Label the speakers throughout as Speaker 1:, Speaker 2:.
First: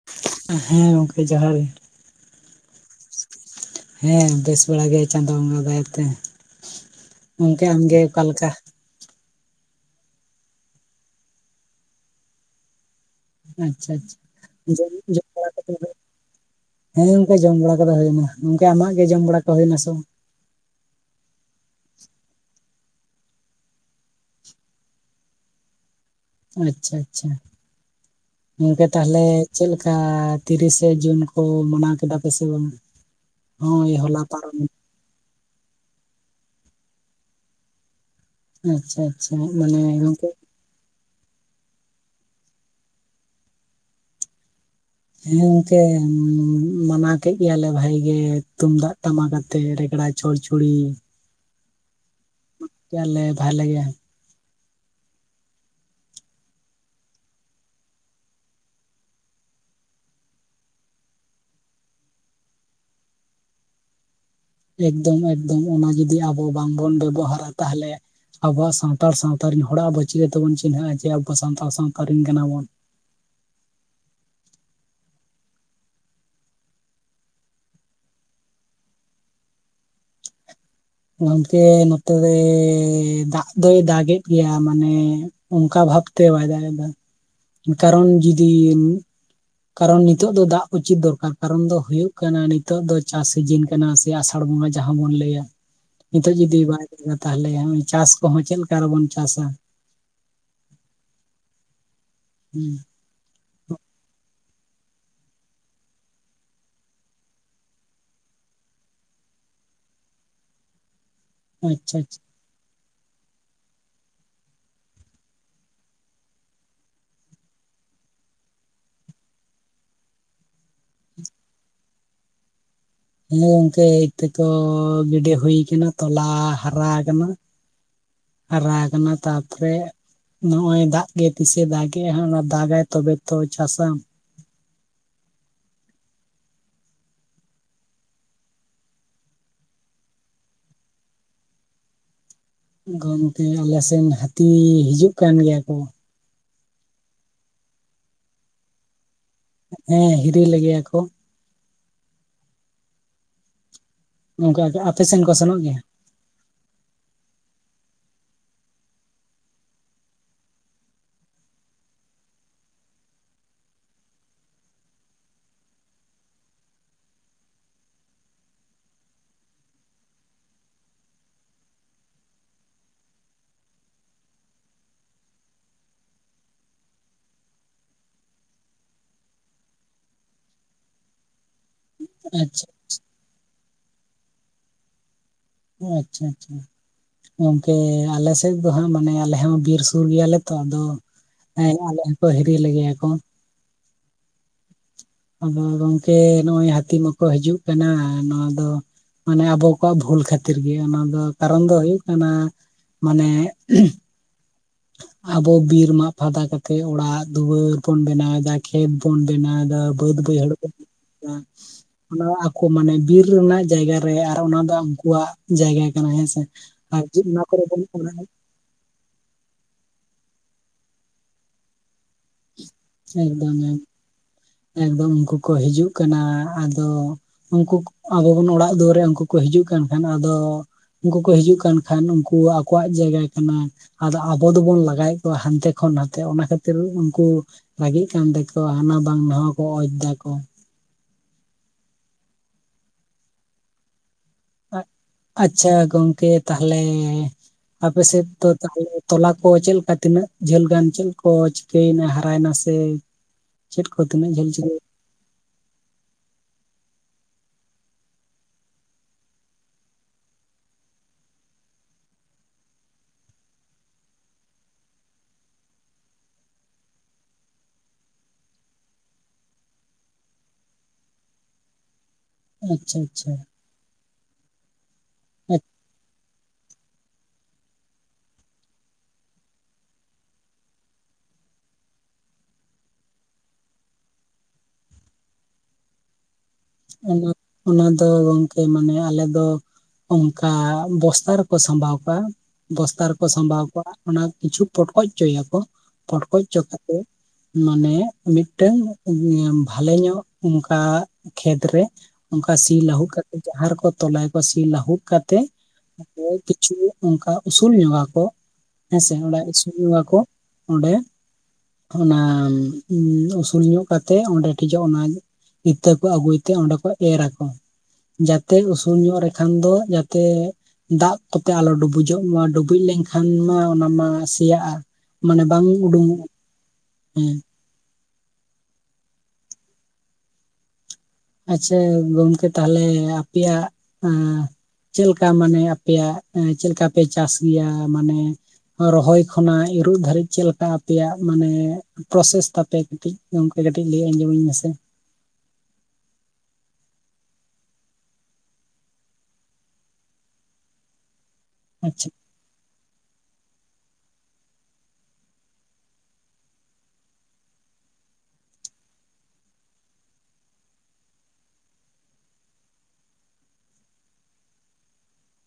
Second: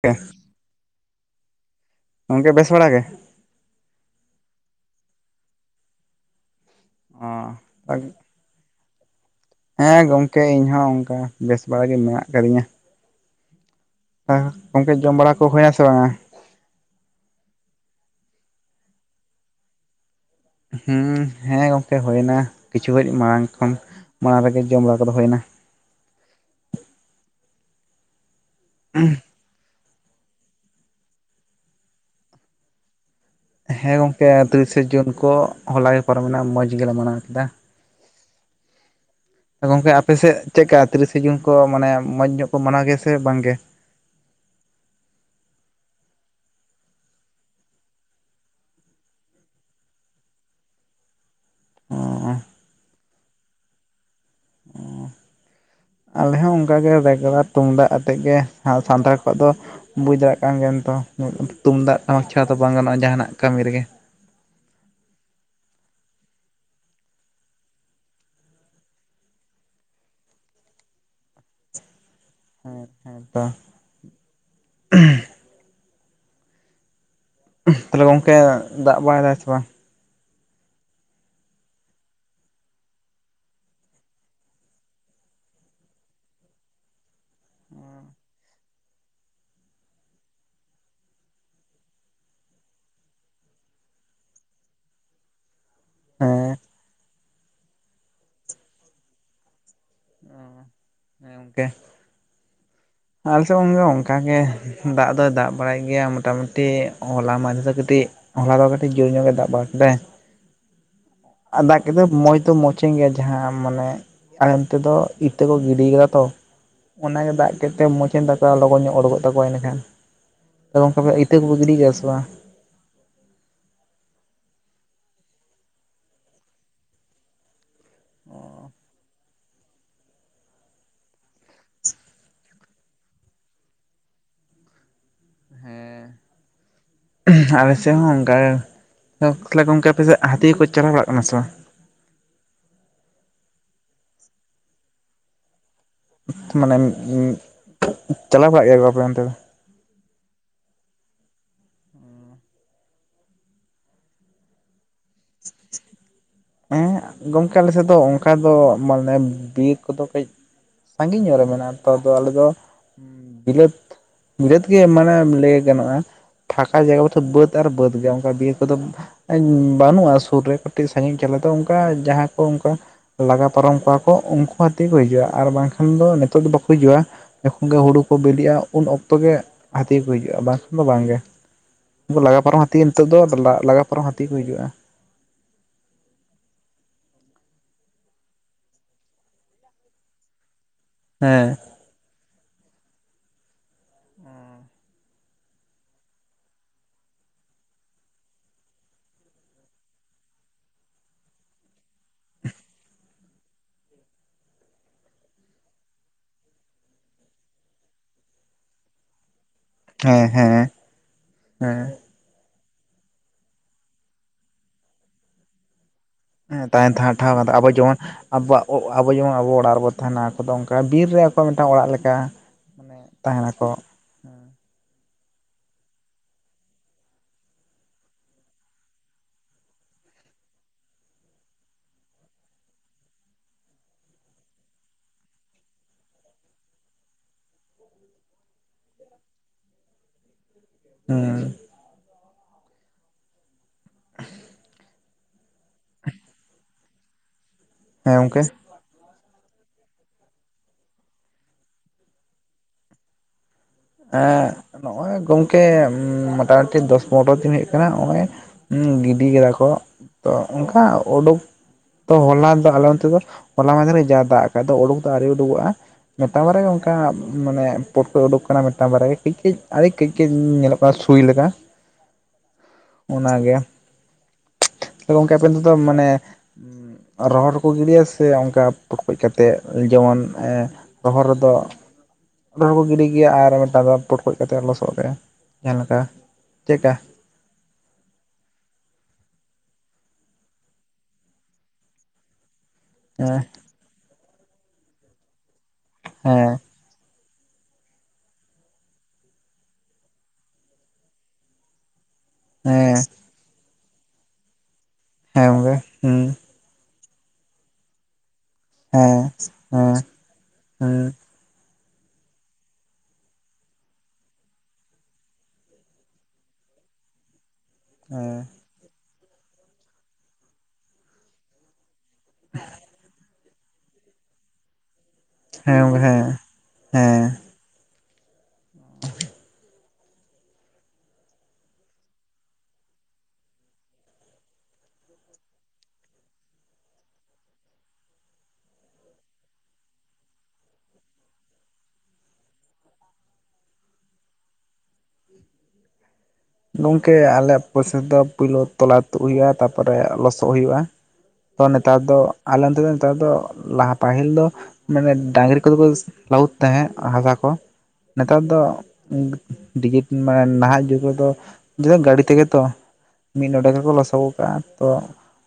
Speaker 1: ᱜᱚᱝᱠᱮ
Speaker 2: ᱦᱮᱸ, ᱜᱚᱝᱠᱮ ᱡᱚᱦᱟᱨ ᱜᱮ।
Speaker 1: ᱜᱚᱝᱠᱮ, ᱵᱮᱥ ᱵᱟᱲᱟ ᱜᱮ?
Speaker 2: ᱦᱮᱸ, ᱵᱮᱥ ᱵᱟᱲᱟ ᱜᱮ, ᱪᱟᱸᱫᱚ ᱵᱚᱸᱜᱟ ᱫᱟᱭᱟᱛᱮ। ᱜᱚᱝᱠᱮ, ᱟᱢ ᱜᱮ, ᱚᱠᱟ
Speaker 1: ᱚ
Speaker 2: ᱞᱮᱠᱟ?
Speaker 1: ᱦᱮᱸ, ᱜᱚᱝᱠᱮ! ᱤᱧ ᱦᱚᱸ ᱚᱱᱠᱟ, ᱵᱮᱥ ᱵᱟᱲᱟ ᱜᱮ, ᱢᱮᱱᱟᱜ ᱟᱠᱟᱫᱤᱧᱟ।
Speaker 2: ᱟᱪᱪᱷᱟ ᱟᱪᱪᱷᱟ‌।
Speaker 1: ᱦᱮᱸ ᱜᱚᱝᱠᱮ ᱡᱚᱢ ᱵᱟᱲᱟ ᱠᱚ ᱦᱩᱭ ᱴᱱᱟ ᱥᱮ ᱵᱟᱝᱟ?
Speaker 2: ᱦᱮᱸ ᱜᱚᱝᱠᱮ ᱡᱚᱢ ᱵᱟᱲᱟ ᱠᱚᱫᱚ ᱦᱩᱭ ᱱᱟ᱾ ᱜᱚᱝᱠᱮ ᱟᱢᱟᱜ ᱜᱮ ᱡᱚᱢ ᱵᱟᱲᱟ ᱠᱚ ᱦᱩᱭᱱᱟ ᱥᱮ ᱵᱟᱝ?
Speaker 1: ᱦᱩᱸ ᱦᱮᱸ ᱜᱚᱝᱠᱮ ᱦᱩᱭᱮᱱᱟ, ᱠᱤᱪᱷᱩ ᱜᱷᱟᱲᱤᱡ ᱢᱟᱲᱟᱝ ᱠᱷᱚᱱ ᱢᱟᱲᱟᱝ ᱨᱮᱜᱮ ᱡᱚᱢ ᱵᱟᱲᱟ ᱠᱚᱫᱚ ᱦᱳᱭᱱᱟ।
Speaker 2: ᱟᱪᱪᱷᱟ ᱟᱪᱪᱷᱟ, ᱜᱚᱝᱠᱮ ᱛᱟᱸᱦᱚᱞᱮ ᱪᱮᱫ ᱞᱮᱠᱟ ᱛᱤᱨᱤᱥᱮ ᱡᱩᱱ ᱠᱚ ᱢᱟᱱᱟᱣ ᱠᱮᱫᱟ ᱯᱮᱥᱮ ᱵᱟᱝ? ᱦᱳᱭ
Speaker 1: ᱦᱮᱸ
Speaker 2: ᱦᱚᱞᱟ
Speaker 1: ᱜᱚᱝᱠᱮ
Speaker 2: ᱯᱟᱨᱚᱢᱮᱱ
Speaker 1: ᱛᱤᱨᱤᱥᱮ ᱡᱩᱱ ᱠᱚ ᱦᱚᱞᱟ ᱜᱮ ᱯᱟᱨᱚ ᱢᱮᱱᱟ᱾ ᱢᱚᱡᱽ ᱜᱮᱞᱮ ᱢᱟᱱᱟᱣ ᱠᱮᱫᱟ।
Speaker 2: ᱟᱪᱪᱷᱟ। ᱟᱪᱪᱷᱟ ᱢᱟᱱᱮ
Speaker 1: ᱜᱚᱝᱠᱮ ᱟᱯᱮ ᱥᱮᱫ ᱪᱮᱫᱠᱟ ᱛᱤᱨᱤᱥᱮ ᱡᱩᱱ ᱠᱚ ᱢᱟᱱᱮ ᱢᱚᱡᱽ ᱧᱚᱜ ᱠᱚ ᱢᱟᱱᱟᱣ ᱜᱮᱭᱟ ᱥᱮ ᱵᱟᱝ ᱜᱮ?
Speaker 2: ᱦᱮᱸ ᱜᱚᱝᱠᱮ ᱢᱟᱱᱟᱣ ᱠᱮᱫ ᱜᱮᱭᱟᱞᱮ ᱵᱷᱟᱜᱤ ᱜᱮ ᱛᱩᱢᱫᱟᱜ ᱴᱟᱢᱟᱠ ᱟᱛᱮ ᱨᱮᱜᱽᱲᱟ ᱪᱚᱲᱪᱩᱲ᱾ ᱠᱮᱭᱟᱞᱮ ᱵᱷᱟᱞᱮ ᱜᱮ।
Speaker 1: ᱟᱞᱮ ᱦᱚᱸ ᱚᱱᱠᱟᱜᱮ ᱨᱮᱜᱽᱲᱟ, ᱛᱩᱢᱫᱟᱜ ᱟᱛᱮᱜ ᱜᱮ ᱥᱟᱱᱛᱟᱲ ᱠᱚᱣᱟᱜ ᱫᱚ ᱵᱩᱡᱽ ᱫᱟᱲᱮᱭᱟᱜ ᱠᱟᱱ ᱜᱮᱭᱟᱢ ᱛᱚ ᱛᱩᱢᱫᱟᱜ ᱴᱟᱢᱟᱠ ᱪᱷᱟᱲᱟ ᱛᱚ ᱵᱟᱝ ᱜᱟᱱᱚᱜᱼᱟ ᱡᱟᱦᱟᱱᱟᱜ ᱠᱟᱹᱢᱤ ᱨᱮᱜᱮ।
Speaker 2: ᱮᱠᱫᱚᱢ ᱮᱠᱫᱚᱢ ᱚᱱᱟ ᱡᱩᱫᱤ ᱟᱵᱚ ᱵᱟᱝᱵᱚᱱ ᱵᱮᱵᱚᱦᱟᱨᱟ ᱛᱟᱦᱚᱞᱮ ᱟᱵᱚᱣᱟᱜ ᱥᱟᱱᱛᱟᱲ ᱥᱟᱣᱛᱟ ᱨᱮᱱ ᱦᱚᱲᱟᱜ ᱟᱵᱚ ᱪᱤᱠᱟᱹ ᱛᱮᱵᱚᱱ ᱪᱤᱱᱦᱟᱹᱜᱼᱟ ᱡᱮ ᱟᱵᱚ ᱥᱟᱱᱛᱟᱲ ᱥᱟᱣᱛᱟ ᱨᱮᱱ ᱠᱟᱱᱟ ᱵᱚᱱ।
Speaker 1: ᱦᱮᱸ ᱛᱚ। ᱛᱟᱞᱦᱮ ᱜᱚᱝᱠᱮ ᱫᱟᱜ ᱵᱟᱲᱟᱭ ᱫᱟᱭ ᱥᱮ ᱵᱟᱝ?
Speaker 2: ᱜᱚᱝᱠᱮ ᱱᱚᱛᱮᱨᱮ ᱫᱟᱜ ᱫᱚᱭ ᱫᱟᱜ ᱮᱫ ᱜᱮᱭᱟ ᱢᱟᱱᱮ ᱚᱱᱠᱟ ᱵᱷᱟᱵᱛᱮ ᱵᱟᱭ ᱫᱟᱜ ᱮᱫᱟ᱾ ᱠᱟᱨᱚᱱ ᱡᱩᱫᱤᱢ
Speaker 1: [inaudible]
Speaker 2: ᱠᱟᱨᱚᱱ ᱱᱤᱛᱚᱜ ᱫᱚ ᱫᱟᱜ ᱩᱪᱤᱛ ᱫᱚᱨᱠᱟᱨ᱾ ᱠᱟᱨᱚᱱ ᱫᱚ ᱦᱩᱭᱩᱜ ᱠᱟᱱᱟ ᱱᱤᱛᱚᱜ ᱫᱚ ᱪᱟᱥ ᱥᱤᱡᱤᱱ ᱠᱟᱱᱟ ᱥᱮ। ᱟᱥᱟᱲ ᱵᱚᱸᱜᱟ ᱡᱟᱸᱦᱟ ᱵᱚᱱ ᱞᱟᱹᱭᱟ। ᱱᱤᱛᱚᱜ
Speaker 1: ᱦᱮᱸ
Speaker 2: ᱡᱩᱫᱤ ᱵᱟᱭ ᱫᱟᱜᱟ ᱛᱟᱦᱚᱞᱮ ᱪᱟᱥ ᱠᱚᱦᱚᱸ ᱪᱮᱫ ᱞᱮᱠᱟ ᱨᱮᱵᱚᱱ ᱪᱟᱥᱟ?
Speaker 1: [inaudible]
Speaker 2: ᱦᱮᱸ।
Speaker 1: ᱟᱞᱮ ᱥᱮᱫ ᱜᱚᱝᱠᱮ ᱚᱱᱠᱟ ᱜᱮ। ᱫᱟᱜ ᱫᱚᱭ ᱫᱟᱜ ᱵᱟᱲᱟᱭᱮᱫ ᱜᱮᱭᱟ ᱢᱚᱴᱟ ᱢᱩᱴᱤ ᱦᱚᱞᱟ ᱢᱟᱦᱫᱮᱨ ᱫᱚ ᱠᱟᱹᱴᱤᱡ ᱦᱚᱞᱟ ᱫᱚ ᱠᱟᱹᱴᱤᱡ ᱡᱳᱨ ᱧᱚᱜ ᱜᱮ ᱫᱟᱜ ᱵᱟᱲᱟ ᱡᱮᱫᱟᱭ, ᱫᱟᱜ
Speaker 2: ᱟᱪᱪᱷᱟ
Speaker 1: ᱠᱮᱫᱟᱭ
Speaker 2: ᱟᱪᱪᱷᱟ
Speaker 1: ᱢᱚᱸᱡᱽ ᱛᱚ ᱢᱚᱡᱽ ᱮᱱ ᱜᱮᱭᱟ ᱡᱟᱸᱦᱟ ᱢᱟᱱᱮ ᱟᱞᱮ ᱚᱱᱛᱮᱫᱚ ᱤᱛᱟᱹ ᱠᱚ ᱜᱤᱰᱤᱭ ᱟᱠᱟᱫᱟ ᱛᱚ। ᱚᱱᱟᱜᱮ ᱫᱟᱜ ᱠᱮᱫ ᱛᱮ ᱢᱚᱪᱮᱱ ᱛᱟᱠᱚᱣᱟ ᱞᱚᱜᱚᱱ ᱧᱚᱜ ᱚᱰᱠᱚᱜ ᱛᱟᱠᱚᱣᱟ ᱤᱱᱟᱹᱠᱷᱟᱱ᱾ ᱛᱚ ᱜᱚᱝᱠᱮ ᱯᱮ ᱤᱛᱟᱹ ᱠᱚᱯᱮ ᱜᱤᱰᱤ ᱠᱮᱜᱼᱟ ᱥᱮ ᱵᱟᱝ?
Speaker 2: ᱦᱮᱸ ᱜᱚᱝᱠᱮ ᱤᱛᱹᱟ ᱠᱚ ᱜᱤᱰᱤ ᱦᱩᱭ ᱠᱟᱱᱟ ᱛᱚᱞᱟ ᱦᱟᱨᱟᱣ ᱟᱠᱟᱱᱟ᱾ ᱦᱟᱨᱟ ᱠᱟᱱᱟ ᱛᱟᱨᱯᱚᱨᱮ ᱱᱚᱜ-ᱚᱭ ᱫᱟᱜ ᱜᱮ ᱛᱤᱥᱮ ᱫᱟᱜ ᱮᱫᱟ ᱦᱟᱸᱜ᱾ ᱚᱱᱟ ᱫᱟᱜᱟᱭ ᱛᱚᱵᱮ ᱛᱚ ᱪᱟᱥᱟᱢ᱾
Speaker 1: ᱦᱮᱸ᱾ ᱟᱞᱮᱥᱮᱫ ᱦᱚᱸ ᱚᱱᱠᱟ ᱜᱮ᱾ ᱛᱟᱦᱞᱮ ᱜᱚᱝᱠᱮ ᱟᱯᱮᱥᱮᱫ ᱦᱟᱹᱛᱤ ᱠᱚᱠᱚ ᱪᱟᱞᱟᱣ ᱵᱟᱲᱟᱜ ᱠᱟᱱᱟ ᱥᱮ ᱵᱟᱝ?
Speaker 2: ᱜᱚᱝᱠᱮ ᱟᱞᱮᱥᱮᱱ ᱦᱟᱹᱛᱤ ᱦᱤᱡᱩᱜ ᱠᱟᱱ ᱜᱮᱭᱟ ᱠᱚ᱾
Speaker 1: ᱢᱟᱱᱮ ᱪᱟᱞᱟᱣ ᱵᱟᱲᱟᱜ ᱜᱮᱭᱟ ᱠᱚ ᱟᱯᱮ ᱚᱱᱛᱮ ᱫᱚ?
Speaker 2: ᱦᱮᱸ ᱦᱤᱨᱤ ᱞᱮ ᱜᱮᱭᱟ ᱠᱚ᱾ ᱚᱱᱠᱟ ᱟᱯᱮ ᱥᱮᱱ ᱠᱚ ᱥᱮᱱᱚᱜ ᱜᱮᱭᱟ?
Speaker 1: ᱦᱮᱸ ᱜᱚᱝᱠᱮ ᱟᱞᱮᱥᱮᱫ ᱫᱚ ᱚᱱᱠᱟ ᱫᱚ ᱢᱟᱱᱮ ᱵᱤᱨ ᱠᱚᱫᱚ ᱠᱟᱹᱡ ᱥᱟᱺᱜᱤᱧ ᱧᱚᱜ ᱨᱮ ᱢᱮᱱᱟᱜᱼᱟ ᱛᱚ ᱟᱞᱮ ᱫᱚ ᱵᱤᱞᱟᱹᱛ ᱵᱤᱞᱟᱹᱛ ᱜᱮ ᱢᱟᱱᱮ ᱞᱟᱹᱭ ᱜᱟᱱᱚᱜᱼᱟ᱾ ᱯᱷᱟᱸᱠᱟ ᱡᱟᱭᱜᱟ ᱵᱟᱹᱫ ᱟᱨ ᱵᱟᱹᱫᱽ ᱜᱮ ᱚᱱᱠᱟ ᱵᱤᱨ ᱠᱚᱫᱚ ᱵᱟᱹᱱᱩᱜᱼᱟ ᱥᱩᱨ ᱨᱮ ᱠᱟᱹᱴᱤᱡ ᱥᱟᱺᱜᱤᱧ ᱟᱞᱮ ᱫᱚ ᱚᱱᱠᱟ ᱡᱟᱦᱟᱸ ᱠᱚ ᱚᱱᱠᱟ ᱞᱟᱜᱟ ᱯᱟᱨᱚᱢ ᱠᱚᱣᱟ ᱠᱚ ᱩᱱᱠᱩ ᱦᱟᱹᱛᱤ ᱠᱚ ᱦᱤᱡᱩᱜᱼᱟ ᱟᱨ ᱵᱟᱝᱠᱷᱟᱱ ᱫᱚ ᱱᱤᱛᱚᱜ ᱫᱚ ᱵᱟᱠᱚ ᱦᱤᱡᱩᱜᱼᱟ ᱾ ᱡᱚᱠᱷᱚᱱ ᱜᱮ ᱦᱩᱲᱩ ᱠᱚ ᱵᱤᱞᱤᱜᱼᱟ ᱩᱱ ᱚᱠᱛᱚ ᱜᱮ ᱦᱟᱹᱛᱤ ᱠᱚ ᱦᱤᱡᱩᱜᱼᱟ ᱵᱟᱝᱠᱷᱟᱱ ᱫᱚ ᱵᱟᱝᱜᱮ ᱾ ᱩᱱᱠᱩ ᱞᱟᱜᱟ ᱯᱟᱨᱚᱢ
Speaker 2: ᱟᱪᱪᱷᱟ
Speaker 1: ᱦᱟᱹᱛᱤ ᱜᱮ ᱱᱤᱛᱚᱜ ᱫᱚ ᱞᱟᱜᱟ ᱯᱟᱨᱚᱢ ᱦᱟᱹᱛᱤ ᱠᱚ ᱦᱤᱡᱩᱜᱼᱟ ᱾
Speaker 2: ᱟᱪᱪᱷᱟ ᱟᱪᱪᱷᱟ ᱾ ᱜᱚᱝᱠᱮ ᱟᱞᱮ ᱥᱮᱫ ᱫᱚ ᱦᱟᱸᱜ ᱢᱟᱱᱮ ᱟᱞᱮ ᱦᱚᱸ ᱵᱤᱨ ᱥᱩᱨ ᱜᱮᱭᱟᱞᱮ ᱛᱚ ᱟᱫᱚ ᱾
Speaker 1: ᱦᱮᱸ ᱾
Speaker 2: ᱦᱮᱸ, ᱟᱞᱮ ᱦᱚᱸᱠᱚ ᱦᱤᱨᱤ ᱞᱮᱜᱮᱭᱟ ᱠᱚ ᱾ ᱟᱫᱚ ᱜᱚᱝᱠᱮ ᱱᱚᱜᱼᱚᱭ ᱦᱟᱹᱛᱤ ᱢᱟᱠᱚ ᱦᱤᱡᱩᱜ ᱠᱟᱱᱟ ᱱᱚᱣᱟ ᱫᱚ, ᱢᱟᱱᱮ ᱟᱵᱚ ᱠᱚᱣᱟᱜ ᱵᱷᱩᱞ ᱠᱷᱟᱹᱛᱤᱨ ᱜᱮ, ᱚᱱᱟ ᱫᱚ ᱠᱟᱨᱚᱱ ᱫᱚ ᱦᱩᱭᱩᱜ ᱠᱟᱱᱟ ᱢᱟᱱᱮ ᱟᱵᱚ ᱵᱤᱨ ᱢᱟᱜ ᱯᱷᱟᱠᱟ ᱠᱟᱛᱮᱫ ᱚᱲᱟᱜ ᱫᱩᱣᱟᱹᱨ ᱵᱚᱱ ᱵᱮᱱᱟᱣᱮᱫᱟ, ᱠᱷᱮᱛ ᱵᱚᱱ ᱵᱮᱱᱟᱣ ᱮᱫᱟ, ᱵᱟᱹᱫ
Speaker 1: ᱦᱮᱸ ᱦᱮᱸ
Speaker 2: ᱵᱟᱹᱭᱦᱟᱹᱲ ᱵᱚᱱ
Speaker 1: ᱦᱮᱸ
Speaker 2: ᱚᱱᱟ ᱟᱠᱚ ᱢᱟᱱᱮ ᱵᱤᱨ ᱨᱮᱱᱟᱜ ᱡᱟᱭᱜᱟ ᱨᱮ, ᱟᱨ ᱚᱱᱟ ᱫᱚ ᱩᱱᱠᱩᱣᱟᱜ ᱡᱟᱭᱜᱟ ᱠᱟᱱᱟ ᱦᱮᱸᱥᱮ ᱾
Speaker 1: ᱦᱮᱸ ᱛᱟᱦᱮᱱ ᱴᱷᱟᱶ ᱟᱵᱚ ᱡᱮᱢᱚᱱ ᱟᱵᱚᱣᱟᱜ ᱟᱵᱚ ᱡᱮᱢᱚᱱ ᱟᱵᱚ ᱚᱲᱟᱜ ᱨᱮᱵᱚ ᱛᱟᱦᱮᱱᱟ ᱟᱠᱚ ᱫᱚ ᱚᱱᱠᱟ ᱵᱤᱨ ᱨᱮ ᱟᱠᱚᱣᱟᱜ ᱢᱤᱫᱴᱟᱝ ᱚᱲᱟᱜ ᱞᱮᱠᱟ ᱾
Speaker 2: ᱮᱠᱫᱚᱢ ᱮᱠᱫᱚᱢ ᱩᱱᱠᱩ ᱠᱚ ᱦᱤᱡᱩᱜ ᱠᱟᱱᱟ ᱟᱫᱚ ᱩᱱᱠᱩ ᱟᱵᱚ ᱵᱚᱱ ᱚᱲᱟᱜ ᱫᱩᱣᱟᱹᱨᱮᱜᱼᱟ, ᱩᱱᱠᱩ ᱠᱚ ᱦᱤᱡᱩᱜ ᱠᱟᱱ ᱠᱷᱟᱱ ᱟᱫᱚ ᱩᱱᱠᱩ ᱠᱚ ᱦᱤᱡᱩᱜ ᱠᱟᱱ ᱠᱷᱟᱱ ᱩᱱᱠᱩ ᱟᱠᱚᱣᱟᱜ ᱡᱟᱭᱜᱟ ᱠᱟᱱᱟ ᱾ ᱟᱫᱚ ᱟᱵᱚ ᱫᱚᱵᱚᱱ ᱞᱟᱜᱟᱭᱮᱫ ᱠᱚᱣᱟ ᱦᱟᱱᱛᱮ ᱠᱷᱚᱱ ᱱᱟᱛᱮ ᱚᱱᱟ ᱠᱷᱟᱹᱛᱤᱨ ᱩᱱᱠᱩ ᱨᱟᱜᱤᱜ ᱠᱟᱱ ᱛᱮᱠᱚ, ᱦᱟᱱᱟ ᱵᱟᱝ ᱱᱚᱣᱟ ᱠᱚ ᱚᱡᱽ ᱫᱟᱠᱚ ᱾
Speaker 1: ᱦᱮᱸ ᱾
Speaker 2: ᱟᱪᱪᱷᱟ, ᱜᱚᱝᱠᱮ ᱛᱟᱦᱞᱮ ᱟᱯᱮ
Speaker 1: ᱦᱮᱸ
Speaker 2: ᱥᱮᱫ
Speaker 1: ᱜᱚᱝᱠᱮ
Speaker 2: ᱫᱚ ᱛᱟᱦᱞᱮ ᱛᱚᱞᱟ ᱠᱚ ᱪᱮᱫ ᱞᱮᱠᱟ ᱛᱤᱱᱟᱹᱜ ᱡᱷᱟᱹᱞ ᱜᱟᱱ ᱪᱮᱫ ᱠᱚ ᱪᱤᱠᱟᱹᱭᱮᱱᱟ ᱦᱟᱨᱟᱭᱮᱱᱟ ᱥᱮ ᱪᱮᱫ ᱠᱚ ᱛᱤᱱᱟᱹᱜ ᱡᱷᱟᱹᱞ ᱪᱤᱠᱟᱹ
Speaker 1: ᱦᱮᱸ ᱱᱚᱜᱼᱚᱭ ᱜᱚᱝᱠᱮ ᱠᱮ ᱢᱳᱚᱴᱟᱢᱩᱴᱤ ᱫᱚᱥ ᱯᱚᱱᱨᱚ ᱫᱤᱱ ᱦᱩᱭᱩᱜ ᱠᱟᱱᱟ ᱱᱚᱜᱚᱭ ᱜᱤᱰᱤ ᱠᱮᱫᱟ ᱠᱚ ᱾ ᱛᱚ ᱚᱱᱠᱟ ᱩᱰᱩᱠ ᱛᱚ ᱦᱚᱞᱟ ᱫᱚ ᱟᱞᱮ ᱚᱱᱛᱮ ᱫᱚ ᱦᱚᱞᱟ ᱢᱟᱫᱦᱮᱨ ᱜᱮ ᱡᱟ ᱫᱟᱜ ᱟᱠᱟᱫ ᱫᱚ ᱩᱰᱩᱠ ᱫᱚ ᱟᱹᱣᱨᱤ ᱩᱰᱩᱠᱚᱜᱼᱟ ᱾ ᱢᱤᱫᱴᱟᱝ ᱵᱟᱨᱜᱮ ᱚᱱᱠᱟ ᱢᱟᱱᱮ ᱯᱚᱴᱚᱡᱽ ᱩᱰᱩᱠ ᱟᱠᱟᱱᱟ ᱾ ᱢᱤᱫᱴᱟᱝ ᱵᱟᱨᱭᱟ ᱠᱟᱹᱡ ᱠᱟᱹᱡ ᱟᱹᱰᱤ ᱠᱟᱹᱡ ᱠᱟᱹᱡ ᱧᱮᱞᱚᱜ ᱠᱟᱱᱟ ᱥᱩᱭ ᱞᱮᱠᱟ ᱾
Speaker 2: ᱟᱪᱪᱷᱟ ᱟᱪᱪᱷᱟ ᱾
Speaker 1: ᱜᱚᱝᱠᱮ ᱟᱯᱮ ᱫᱚ ᱢᱟᱱᱮ ᱨᱚᱦᱚᱲ ᱨᱮᱠᱚ ᱜᱤᱰᱤᱭᱟ ᱥᱮ ᱚᱱᱠᱟ ᱯᱚᱴᱠᱚᱡᱽ ᱠᱟᱛᱮᱫ ᱡᱮᱢᱚᱱ? ᱨᱚᱦᱚᱨ ᱨᱮᱫᱚ ᱦᱚᱲᱳ ᱠᱚ ᱜᱤᱰᱤᱭ ᱜᱮᱭᱟ ᱟᱨ ᱯᱚᱴᱠᱚᱡᱽ ᱠᱟᱛᱮᱜ ᱞᱚᱥᱚᱫ ᱨᱮ ᱡᱟᱦᱟᱸ ᱞᱮᱠᱟ ᱪᱮᱫᱠᱟ
Speaker 2: ᱚᱱᱟ ᱫᱚ ᱜᱚᱝᱠᱮ ᱢᱟᱱᱮ ᱟᱞᱮ ᱫᱚ ᱚᱱᱠᱟ ᱵᱚᱥᱛᱟ ᱨᱮ ᱠᱚ ᱥᱟᱵᱟᱹᱣ ᱠᱟᱜᱼᱟ ᱾ ᱵᱚᱥᱛᱟ ᱨᱮᱠᱚ
Speaker 1: ᱦᱮᱸ
Speaker 2: ᱥᱟᱢᱵᱟᱣ ᱠᱚᱣᱟ ᱚᱱᱟ ᱠᱤᱪᱷᱩ ᱯᱚᱴᱠᱚᱡ ᱪᱚᱭᱟᱠᱚ
Speaker 1: ᱦᱮᱸ
Speaker 2: ᱯᱚᱴᱠᱚᱪᱚ
Speaker 1: ᱦᱮᱸ
Speaker 2: ᱠᱟ ᱛᱮ ᱢᱟᱱᱮ ᱢᱤᱫᱴᱟᱝ ᱵᱷᱟᱞᱮ ᱧᱚᱜ ᱚᱝᱠᱟ ᱠᱷᱮᱛ ᱨᱮ ᱚᱝᱠᱟ ᱥᱤ ᱞᱟᱹᱦᱩᱫ ᱠᱟᱛᱮ ᱡᱟᱦᱟ‌ ᱨᱮ ᱠᱚ ᱛᱚᱞᱟᱭᱠᱚ ᱥᱤ ᱞᱟᱹᱦᱩᱫ ᱠᱟᱛ ᱛᱮ
Speaker 1: ᱦᱮᱸ ᱜᱚᱝᱠᱮ ᱦᱩᱸ
Speaker 2: ᱠᱤᱪᱷᱩ ᱚᱱᱠᱟ ᱩᱥᱩᱞ ᱧᱚᱜᱼᱟ ᱠᱚ᱾ ᱦᱮᱸᱥᱮ
Speaker 1: ᱦᱮᱸ
Speaker 2: ᱚᱸᱰᱮ
Speaker 1: ᱦᱮᱸ
Speaker 2: ᱧᱚᱜᱟ ᱠᱚ ᱚᱸᱰᱮ ᱚᱱᱟ ᱩᱥᱩᱞ ᱧᱚᱜ ᱠᱟᱛᱮᱜ ᱚᱸᱰᱮ ᱴᱷᱮᱡᱚᱜ ᱚᱱᱟ ᱤᱛᱟᱹ ᱠᱚ ᱟᱹᱜᱩᱭ ᱛᱮ ᱚᱸᱰᱮ ᱠᱚ ᱮᱨᱟ ᱠᱚ ᱾ ᱡᱟᱛᱮ ᱩᱥᱩᱞ ᱧᱚᱜ ᱨᱮ ᱠᱷᱟᱱ ᱫᱚ ᱡᱟᱛᱮ ᱫᱟᱜ ᱠᱟᱛᱮᱜ ᱟᱞᱚ ᱰᱩᱵᱩᱡᱚᱜ ᱢᱟ, ᱰᱩᱵᱩᱡ ᱞᱮᱱᱠᱷᱟᱱ ᱢᱟ ᱚᱱᱟ ᱢᱟ ᱥᱮᱭᱟᱜᱼᱟ᱾ ᱢᱟᱱᱮ ᱵᱟᱝ
Speaker 1: ᱦᱩᱸ ᱦᱮᱸ
Speaker 2: ᱩᱰᱩᱝᱚᱜ
Speaker 1: ᱦᱮᱸ ᱦᱮᱸ
Speaker 2: ᱦᱩᱸ
Speaker 1: [unintelligible]
Speaker 2: ᱟᱪᱪᱷᱟ ᱜᱚᱝᱠᱮ ᱛᱟᱦᱚᱞᱮ ᱟᱯᱮᱭᱟᱜ ᱮᱸ ᱪᱮᱫ ᱞᱮᱠᱟ ᱢᱟᱱᱮ ᱟᱯᱮᱭᱟᱜ ᱪᱮᱫ ᱞᱮᱠᱟ ᱯᱮ ᱪᱟᱥ ᱜᱮᱭᱟ? ᱢᱟᱱᱮ ᱨᱚᱦᱚᱭ ᱠᱷᱚᱱᱟᱜ ᱤᱨᱚᱜ ᱫᱷᱟᱹᱨᱤᱡ ᱪᱮᱫ ᱞᱮᱠᱟ ᱟᱯᱮᱭᱟᱜ ᱢᱟᱱᱮ ᱯᱨᱚᱥᱮᱥ ᱛᱟᱯᱮ ᱠᱟᱹᱴᱤᱡ ᱜᱚᱝᱠᱮ ᱠᱟᱹᱴᱤᱡ ᱞᱟᱹᱭ ᱟᱸᱡᱚᱢᱟᱹᱧ ᱢᱮᱥᱮ?
Speaker 1: ᱜᱚᱝᱠᱮ ᱟᱞᱮᱭᱟᱜ ᱯᱚᱨᱥᱮᱥ ᱫᱚ ᱯᱩᱭᱞᱩ ᱛᱚᱞᱟ ᱛᱩᱜ ᱦᱩᱭᱩᱜᱼᱟ, ᱛᱟᱯᱚᱨᱮ ᱞᱚᱥᱚᱜ ᱦᱩᱭᱩᱜᱼᱟ, ᱛᱚ ᱱᱮᱛᱟᱨ
Speaker 2: ᱟᱪᱪᱷᱟ
Speaker 1: ᱫᱚ ᱟᱞᱮ ᱚᱱᱛᱮ ᱫᱚ ᱱᱮᱛᱟᱨ ᱫᱚ ᱞᱟᱦᱟ ᱯᱟᱹᱦᱤᱞ ᱫᱚ ᱢᱟᱱᱮ ᱰᱟᱝᱨᱤ ᱠᱚᱫᱚ ᱠᱚ ᱞᱟᱹᱣᱩᱫ ᱛᱟᱦᱮᱸᱜ ᱦᱟᱥᱟ ᱠᱚ, ᱱᱮᱛᱟᱨ ᱫᱚ ᱰᱤᱡᱤ ᱢᱟᱱᱮ ᱱᱟᱦᱟᱜ ᱡᱩᱜᱽ ᱨᱮᱫᱚ [unintelligible] ᱜᱟᱹᱰᱤ ᱛᱮᱜᱮ ᱛᱚ ᱾ ᱢᱤᱫ ᱱᱚᱸᱰᱮ ᱜᱮᱠᱚ ᱞᱚᱥᱚᱫ ᱠᱟᱜᱼᱟ ᱛᱚ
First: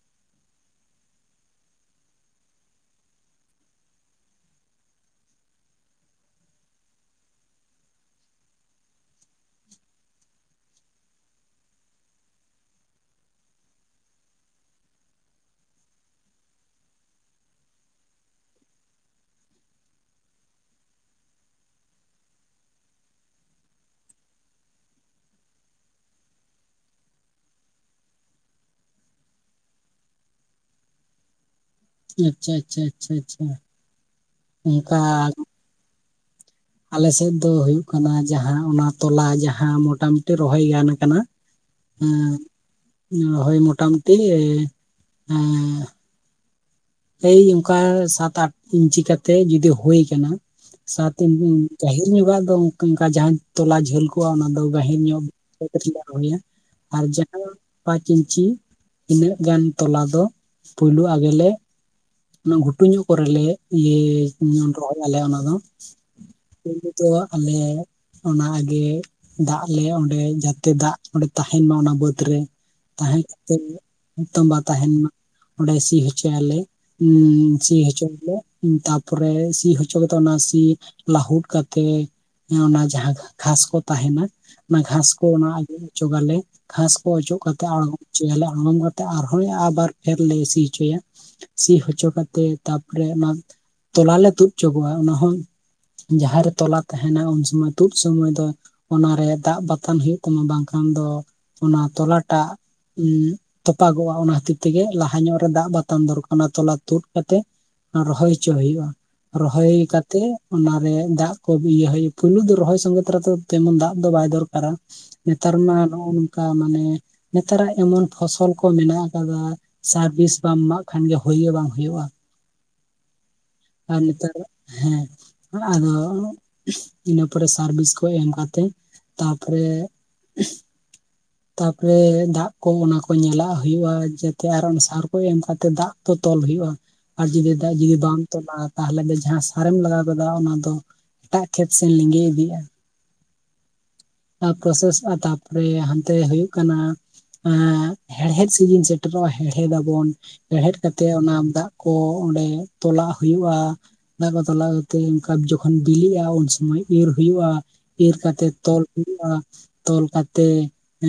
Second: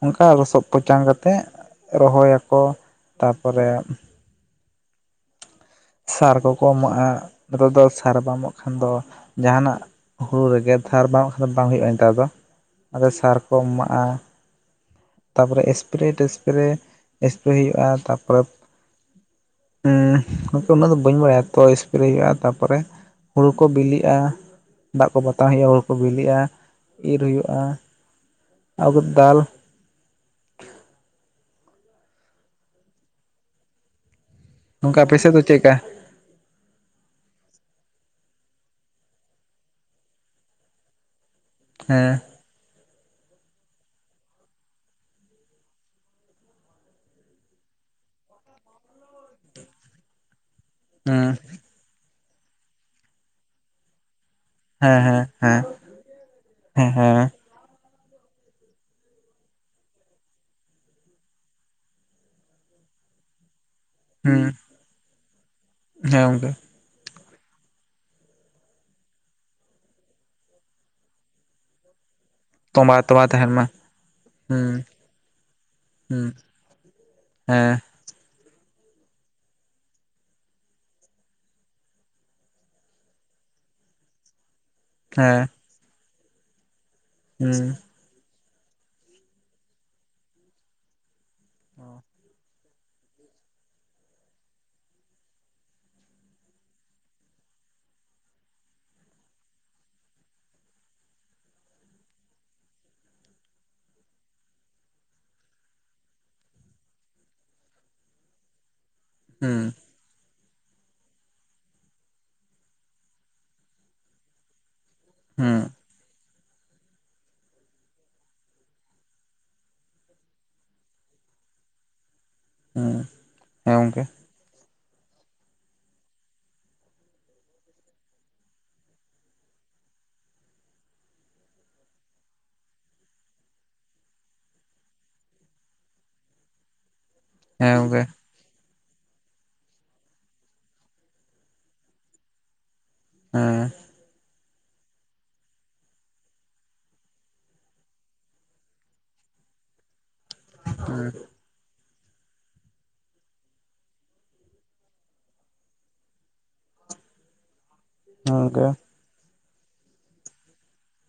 Speaker 1: ᱚᱝᱠᱟ ᱞᱚᱥᱚᱫ ᱯᱚᱪᱟᱝ ᱠᱟᱛᱮᱜ ᱨᱚᱦᱚᱭ ᱟᱠᱚ ᱛᱟᱯᱚᱨᱮ ᱥᱟᱨ ᱠᱚᱠᱚ ᱮᱢᱚᱜᱼᱟ, ᱱᱤᱛᱚᱜ ᱫᱚ ᱥᱟᱨ ᱵᱟᱢ ᱮᱢᱚᱜ ᱠᱷᱟᱱ ᱫᱚ ᱡᱟᱦᱟᱱᱟᱜ ᱦᱩᱲᱩ ᱨᱮᱜᱮ ᱥᱟᱨ [unintelligible] ᱠᱷᱟᱱ ᱫᱚ ᱵᱟᱝ ᱦᱩᱭᱩᱜᱼᱟ, ᱱᱮᱛᱟᱨ ᱫᱚ ᱟᱫᱚ ᱥᱟᱨ ᱠᱚ ᱮᱢᱟᱜᱼᱟ᱾ ᱛᱟᱯᱚᱨᱮ ᱮᱥᱯᱨᱮ ᱴᱮᱥᱯᱨᱮ ᱮᱥᱯᱨᱮ ᱦᱩᱭᱩᱜᱼᱟ, ᱛᱟᱯᱚᱨᱮ ᱩᱸ ᱜᱚᱝᱠᱮ ᱩᱱᱟᱹᱜ ᱫᱚ ᱵᱟᱹᱧ ᱵᱟᱲᱟᱭᱟ ᱛᱚ ᱮᱥᱯᱨᱮ ᱦᱩᱭᱩᱜᱼᱟ, ᱛᱟᱯᱚᱨᱮ ᱦᱩᱲᱩ ᱠᱚ ᱵᱤᱞᱤᱜᱼᱟ ᱾ ᱫᱟᱜ ᱠᱚ ᱵᱟᱛᱟᱣ ᱦᱩᱭᱩᱜᱼᱟ, ᱦᱩᱲᱩ ᱠᱚ ᱵᱤᱞᱤᱜᱼᱟ, ᱤᱨ ᱦᱩᱭᱩᱜᱼᱟ, ᱟ ᱫᱟᱞ
Speaker 2: ᱟᱪᱪᱷᱟ ᱟᱪᱪᱷᱟ ᱟᱪᱪᱷᱟ ᱟᱪᱪᱷᱟ ᱾
Speaker 1: ᱜᱚᱝᱠᱮ ᱟᱯᱮ ᱥᱮᱜ ᱫᱚ ᱪᱮᱜᱠᱟ?
Speaker 2: ᱟᱞᱮ ᱥᱮᱫ ᱫᱚ ᱦᱩᱜ ᱠᱟᱱᱟ ᱡᱟᱦᱟᱸ ᱚᱱᱟ ᱛᱚᱞᱟ ᱡᱟᱦᱟᱸ ᱢᱚᱴᱟᱟᱢᱴᱤ ᱨᱚᱦᱚᱭ ᱜᱟᱱ ᱠᱟᱱᱟ᱾
Speaker 1: ᱦᱮᱸ
Speaker 2: ᱮᱸ ᱨᱚᱦᱚᱭ ᱢᱚᱴᱟᱢᱩᱴᱤ ᱮ ᱮᱸ ᱮᱭ ᱚᱝᱠᱟ ᱥᱟᱛ ᱟᱴ ᱤᱧᱪᱤ ᱠᱟᱛᱮᱜ ᱡᱚᱫᱤ ᱦᱳᱭ ᱠᱟᱱᱟ ᱥᱟᱛ
Speaker 1: ᱦᱮᱸ
Speaker 2: ᱜᱟᱹᱦᱤᱨ ᱧᱚᱜᱟᱜ ᱫᱚ ᱚᱝᱠᱟ ᱡᱟᱦᱟᱸ ᱛᱚᱞᱟ ᱡᱷᱟᱹᱞ ᱠᱚᱜ ᱚᱱᱟ ᱫᱚ ᱜᱟᱦᱤᱨ
Speaker 1: ᱦᱮᱸ ᱦᱮᱸ
Speaker 2: ᱧᱚᱜ
Speaker 1: ᱦᱮᱸ ᱦᱮᱸ
Speaker 2: [unintelligible] ᱟᱨ
Speaker 1: ᱦᱮᱸ
Speaker 2: ᱡᱟᱦᱟᱸ ᱯᱟᱸᱪ ᱤᱧᱪᱤ ᱤᱱᱟᱹᱜ ᱜᱟᱱ ᱛᱚᱞᱟ ᱫᱚ ᱯᱩᱭᱞᱩ ᱟᱜᱮ ᱞᱮ ᱚᱱᱟ ᱜᱷᱩᱴᱩ ᱧᱚᱜ ᱠᱚᱨᱮᱞ ᱞᱮ
Speaker 1: ᱦᱩᱸ
Speaker 2: ᱤᱭᱟᱹ ᱨᱚᱦᱚᱭᱟᱞᱮ ᱚᱱᱟ ᱫᱚ ᱾
Speaker 1: ᱦᱮᱸ ᱜᱚᱝᱠᱮ
Speaker 2: [unintelligible] ᱟᱞᱮ ᱚᱱᱟ ᱟᱜᱮ ᱫᱟᱜ ᱞᱮ ᱚᱸᱰᱮ ᱡᱟᱛᱮ ᱫᱟᱜ ᱚᱸᱰᱮ ᱛᱟᱦᱮᱱ ᱢᱟ ᱚᱱᱟ ᱵᱟᱹᱫ ᱨᱮ ᱾
Speaker 1: ᱛᱚᱸᱵᱟ
Speaker 2: ᱛᱟᱦᱮᱸ
Speaker 1: ᱛᱚᱸᱵᱟ ᱛᱟᱦᱮᱱ
Speaker 2: ᱠᱟᱛᱮ
Speaker 1: ᱢᱟ
Speaker 2: ᱛᱚᱢᱵᱟ
Speaker 1: ᱦᱩᱸ
Speaker 2: ᱛᱟᱦᱮᱱ ᱢᱟ ᱚᱸᱰᱮ ᱥᱤ
Speaker 1: ᱦᱩᱸ
Speaker 2: ᱦᱚᱪᱚᱭ ᱟᱞᱮ ᱾ ᱩᱸᱻ ᱥᱤ
Speaker 1: ᱦᱮᱸ
Speaker 2: ᱦᱚᱪᱚᱭ [inaudible] ᱛᱟᱯᱚᱨᱮ ᱥᱤ ᱦᱚᱪᱚ ᱠᱟᱛᱮ ᱚᱱᱟ ᱥᱤ ᱞᱟᱹᱟᱦᱩᱫ ᱠᱟᱛᱮᱜ ᱮᱸ ᱚᱱᱟ ᱡᱟᱦᱟᱸ ᱜᱷᱟᱥ ᱠᱚ ᱛᱟᱦᱮᱱᱟ ᱾ ᱚᱱᱟ ᱜᱷᱟᱥ ᱠᱚ
Speaker 1: ᱦᱮᱸ
Speaker 2: ᱚᱱᱟ ᱟᱜᱮ ᱚᱪᱚᱜ ᱟᱞᱮ ᱜᱷᱟᱸᱥ ᱠᱚ ᱚᱪᱚᱜ ᱠᱟᱛᱮ
Speaker 1: ᱦᱩᱸ
Speaker 2: ᱟᱬ ᱦᱚᱪᱚᱭ ᱟᱞᱮ ᱟᱲᱚᱢ ᱠᱟᱛᱮ ᱟᱨᱦᱚᱸᱭ ᱟᱵᱟᱨ ᱠᱷᱮᱛ ᱞᱮ ᱥᱤ ᱦᱚᱪᱚᱭᱟ᱾ ᱥᱤ ᱦᱚᱪᱚ ᱠᱟᱛᱮᱜ ᱛᱟᱯᱚᱨᱮ ᱚᱱᱟ ᱛᱚᱞᱟ ᱞᱮ ᱛᱩᱫ ᱦᱚᱪᱚ ᱠᱚᱣᱟ ᱚᱱᱟᱦᱚᱸ ᱡᱟᱦᱟᱸᱨᱮ ᱛᱚᱞᱟ ᱛᱟᱦᱮᱱᱟ ᱩᱱ ᱥᱚᱢᱚᱭ ᱛᱩᱫ ᱥᱩᱚᱢᱚᱭ ᱫᱚ ᱚᱱᱟᱨᱮ ᱫᱟᱜ ᱵᱟᱛᱟᱱ ᱦᱩᱭᱩᱜ ᱛᱟᱢᱟ ᱵᱟᱝ ᱠᱷᱟᱱ ᱫᱚ ᱚᱱᱟ ᱛᱚᱞᱟᱴᱟᱜ ᱩᱸ ᱛᱚᱯᱟᱜᱚᱜᱼᱟ ᱚᱱᱟ ᱠᱷᱚᱛᱤᱨ ᱛᱮᱜᱮ ᱞᱟᱦᱟ ᱧᱚᱜ ᱨᱮ ᱫᱟᱜ ᱵᱟᱛᱟᱱ ᱫᱚᱨᱠᱟᱨ ᱾ ᱚᱱᱟ ᱛᱚᱞᱟ ᱛᱩᱫ ᱠᱟᱛᱮᱜ ᱨᱚᱦᱚᱭ ᱦᱚᱪᱚ ᱦᱩᱭᱩᱜᱼᱟ,
Speaker 1: ᱦᱩᱸ
Speaker 2: ᱨᱚᱦᱚᱭ ᱠᱟᱛᱮᱜ ᱚᱱᱟᱨᱮ ᱫᱟᱜ ᱠᱚ ᱤᱭᱟᱹ ᱦᱩᱭᱩᱜᱼᱟ ᱯᱩᱭᱞᱳ ᱫᱚ ᱨᱚᱦᱚᱭ ᱥᱚᱸᱜᱮ ᱛᱟᱨᱟ ᱫᱚ ᱛᱮᱢᱚᱱ ᱫᱟᱜ ᱫᱚ ᱵᱟᱭ ᱫᱚᱨᱠᱟᱨᱟ᱾ ᱱᱮᱛᱟᱨ
Speaker 1: ᱦᱩᱸ
Speaker 2: ᱢᱟ ᱱᱚᱜ ᱱᱚᱝᱠᱟ ᱢᱟᱱᱮ ᱱᱮᱛᱟᱨᱟᱜ ᱮᱢᱚᱱ ᱯᱷᱚᱥᱚᱞ ᱠᱚ ᱢᱮᱱᱟᱜ ᱟᱠᱟᱫᱟ ᱥᱟᱨᱵᱷᱤᱥ ᱵᱟᱢ ᱮᱢᱟᱜ ᱠᱷᱟᱱ ᱜᱮ ᱦᱩᱭᱼᱜᱮ ᱵᱟᱝ ᱦᱩᱭᱩᱜᱼᱟ ᱾
Speaker 1: ᱦᱮᱸ
Speaker 2: ᱟᱨ
Speaker 1: ᱜᱚᱝᱠᱮ
Speaker 2: ᱱᱮᱛᱟᱨ ᱦᱮᱸ ᱟᱫᱚ ᱤᱱᱟᱹ ᱯᱚᱨᱮ ᱥᱟᱨᱵᱷᱤᱥ ᱠᱚ ᱮᱢ ᱠᱟᱛᱮ-ᱜ ᱛᱟᱯᱚᱨᱮ [inaudible]
Speaker 1: ᱦᱮ [inaudible]
Speaker 2: ᱛᱟᱯᱚᱨᱮ ᱫᱟᱜ ᱠᱚ ᱚᱱᱟ ᱠᱚ ᱧᱮᱞᱟ-ᱜ ᱦᱩᱭᱩᱜᱼᱟ᱾ ᱡᱟᱛᱮ ᱟᱨ ᱚᱱᱟ ᱥᱟᱨ ᱠᱚ ᱮᱢ ᱠᱟᱛᱮ ᱫᱟᱜ ᱛᱚ ᱛᱚᱞ ᱦ ᱦᱩᱭᱩᱜᱼᱟ᱾ ᱟᱨ ᱡᱩᱫᱤ
Speaker 1: ᱦᱮᱸ
Speaker 2: ᱫᱟᱜ ᱡᱩᱫᱤ
Speaker 1: ᱜᱚᱝᱠᱮ
Speaker 2: ᱵᱟᱝ ᱚ ᱛᱟᱦᱚᱞᱮ ᱫᱚ ᱡᱟᱦᱟᱸ ᱥᱟᱨᱮᱢ ᱞᱟᱜᱟᱣ ᱠᱮᱫᱟ᱾ ᱚᱱᱟ ᱫᱚ ᱮᱴᱟᱜ ᱠᱷᱮᱛ ᱥᱮᱫ ᱞᱤᱸᱜᱮ ᱤᱫᱤᱜᱼᱟ᱾
Speaker 1: ᱦᱮᱸ
Speaker 2: ᱯᱨᱚᱥᱮᱥ ᱟ ᱛᱟᱨᱯᱚᱨᱮ ᱦᱟᱱᱛᱮ ᱦᱩᱭᱩᱜ ᱠᱟᱱᱟ᱾ ᱦᱮᱲᱦᱮᱫ ᱥᱤᱡᱤᱱ ᱥᱮᱴᱮᱨᱚᱜᱼᱟ᱾ ᱦᱮᱲᱦᱮᱫ ᱟᱵᱚᱱ, ᱦᱮᱲᱦᱮᱫ ᱠᱟᱛᱮᱫ
Speaker 1: ᱦᱮᱸ
Speaker 2: ᱚᱱᱟ ᱫᱟᱜ ᱠᱚ ᱚᱸᱰᱮ ᱛᱚᱞᱟᱜ ᱦᱩᱭᱩᱜᱼᱟ᱾ ᱫᱟᱜ ᱠᱚ ᱛᱚᱞᱟ ᱠᱟᱛᱮᱜ ᱚᱱᱠᱟ ᱡᱚᱠᱷᱚᱱ ᱵᱤᱞᱤᱜᱼᱟ᱾ ᱩᱱᱥᱩᱚᱢᱚᱭ ᱤᱨ ᱦᱩᱭᱩᱜᱼᱟ᱾ ᱤᱨ ᱠᱟᱛᱮᱫ
Speaker 1: ᱜᱚᱝᱠᱮ
Speaker 2: ᱛᱚᱞ ᱦᱩᱭᱩᱜ ᱟ ᱛᱚᱞ ᱠᱟᱛᱮᱜ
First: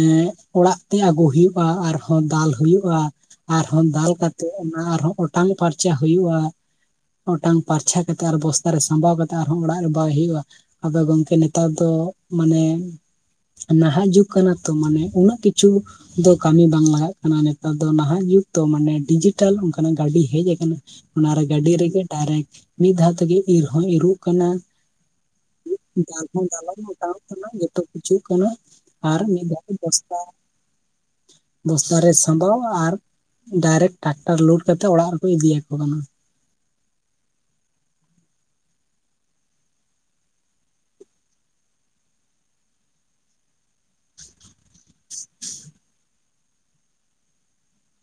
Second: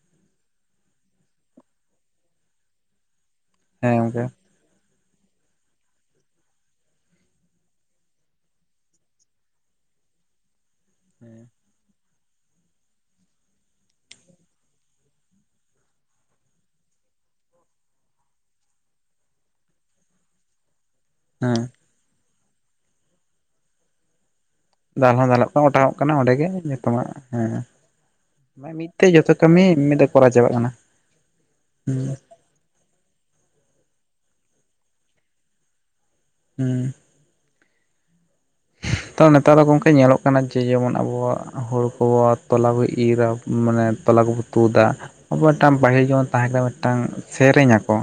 Speaker 2: ᱮᱸ ᱚᱲᱟᱜ ᱛᱮ ᱟᱹᱜᱩ ᱦᱩᱭᱩᱜᱼᱟ᱾ ᱟᱨᱦᱚᱸ ᱫᱟᱞ ᱦᱩᱭᱩᱜᱼᱟ᱾ ᱟᱨᱦᱚᱸ
Speaker 1: ᱦᱮᱸ
Speaker 2: ᱫᱟᱞ
Speaker 1: ᱜᱚᱝᱠᱮ
Speaker 2: ᱠᱟᱛᱮᱜ ᱚᱱᱟ ᱟᱨᱦᱚᱸ ᱚᱴᱟᱝ ᱯᱷᱟᱨᱪᱟ ᱦᱩᱭᱩᱜᱼᱟ ᱚᱴᱟᱝ ᱯᱟᱨᱪᱷᱟ ᱠᱟᱛᱮ, ᱟᱨ ᱵᱚᱥᱛᱟ ᱨᱮ ᱥᱟᱢᱵᱟᱣ ᱠᱟᱛᱮ ᱟᱨᱦᱚᱸ ᱚᱲᱟᱜ ᱨᱮ ᱵᱟᱭ ᱦᱩᱭᱩᱜᱼᱟ᱾ ᱟᱫᱚ ᱜᱚᱝᱠᱮ ᱱᱮᱛᱟᱨ ᱫᱚ ᱢᱟᱱᱮ ᱱᱟᱦᱟᱜ ᱡᱩᱜᱽ ᱠᱟᱱᱟ ᱛᱚ, ᱢᱟᱱᱮ ᱩᱱᱟᱹᱜ ᱠᱤᱪᱷᱩ ᱫᱚ ᱠᱟᱹᱢᱤ ᱵᱟᱝ ᱞᱟᱜᱟ-ᱜ ᱠᱟᱱᱟ᱾ ᱱᱮᱛᱟᱨ ᱫᱚ ᱱᱟᱦᱟ-ᱜ ᱡᱩᱜᱽ ᱫᱚ᱾ ᱢᱟᱱᱮ ᱰᱤᱡᱤᱴᱟᱞ ᱚᱱᱠᱟᱱᱟ-ᱜ ᱜᱟᱹᱰᱤ ᱦᱮᱡ ᱟᱠᱟᱱᱟ᱾ ᱚᱱᱟᱨᱮ
Speaker 1: ᱦᱮᱸ
Speaker 2: ᱜᱟᱹᱰᱤ ᱨᱮᱜᱮ ᱰᱟᱭᱨᱮᱠᱴ ᱢᱤᱫ ᱫᱷᱟᱣ ᱛᱮᱜᱮ ᱤᱨ ᱦᱚᱸ ᱤᱨᱚᱜ ᱠᱟᱱᱟ᱾
Speaker 1: ᱫᱟᱞ ᱦᱚᱸ ᱫᱟᱞᱚ-ᱜ ᱠᱟᱱᱟ᱾ ᱚᱴᱟᱝᱚᱜ ᱠᱟᱱᱟ
Speaker 2: ᱫᱟᱞ
Speaker 1: ᱚᱸᱰᱮᱜ
Speaker 2: ᱦᱚᱸ
Speaker 1: ᱜᱮ,
Speaker 2: ᱫᱟᱞᱚᱵ
Speaker 1: ᱡᱚᱛᱚᱣᱟᱜ
Speaker 2: ᱚᱴᱟᱣᱚᱜ ᱠᱟᱱᱟ
Speaker 1: ᱦᱮᱸ
Speaker 2: ᱡᱚᱛᱚ ᱠᱟᱱᱟ
Speaker 1: ᱢᱤᱫ ᱛᱮ
Speaker 2: ᱟᱨ
Speaker 1: ᱡᱚᱛᱚ
Speaker 2: ᱢᱤᱫ ᱫᱷᱟᱣ
Speaker 1: ᱠᱟᱹᱢᱤ ᱛᱮ
Speaker 2: ᱵᱚᱥᱛᱟ᱾
Speaker 1: ᱠᱚᱨᱟᱣ ᱪᱟᱵᱟᱜ ᱠᱟᱱᱟ
Speaker 2: ᱵᱚᱥᱛᱟ ᱨᱮ
Speaker 1: ᱦᱩᱸ
Speaker 2: ᱥᱟᱵᱟᱣ ᱟᱨ ᱰᱟᱭᱨᱮᱠ ᱴᱨᱟᱠᱴᱟᱨ ᱞᱳᱰ ᱠᱟᱛᱮᱫ ᱚᱲᱟᱜ ᱨᱮᱠᱚ ᱤᱫᱤᱭᱟᱠᱚ ᱠᱟᱱᱟ᱾
Speaker 1: ᱦᱮᱸ ᱛᱚ ᱱᱮᱛᱟᱨ ᱫᱚ ᱜᱚᱝᱠᱮ ᱧᱮᱞᱚᱜ ᱠᱟᱱᱟ᱾ ᱡᱮ ᱡᱮᱢᱚᱱ ᱟᱵᱚᱣᱟ-ᱜ ᱦᱚᱲᱳᱲ ᱠᱚ ᱛᱚᱞᱟ ᱠᱚ ᱤᱨᱟ ᱢᱟᱱᱮ ᱛᱚᱞᱟ ᱠᱚᱵᱚ ᱛᱩ ᱫᱟ ᱟᱵᱚ ᱢᱤᱫᱴᱟᱝ ᱵᱟᱹᱦᱤᱞ ᱡᱮᱢᱚᱱ ᱛᱟᱦᱮᱸ ᱠᱟᱱᱟ ᱾ᱢᱤᱫᱴᱟᱝ ᱥᱮᱨᱮᱧᱟ ᱠᱚ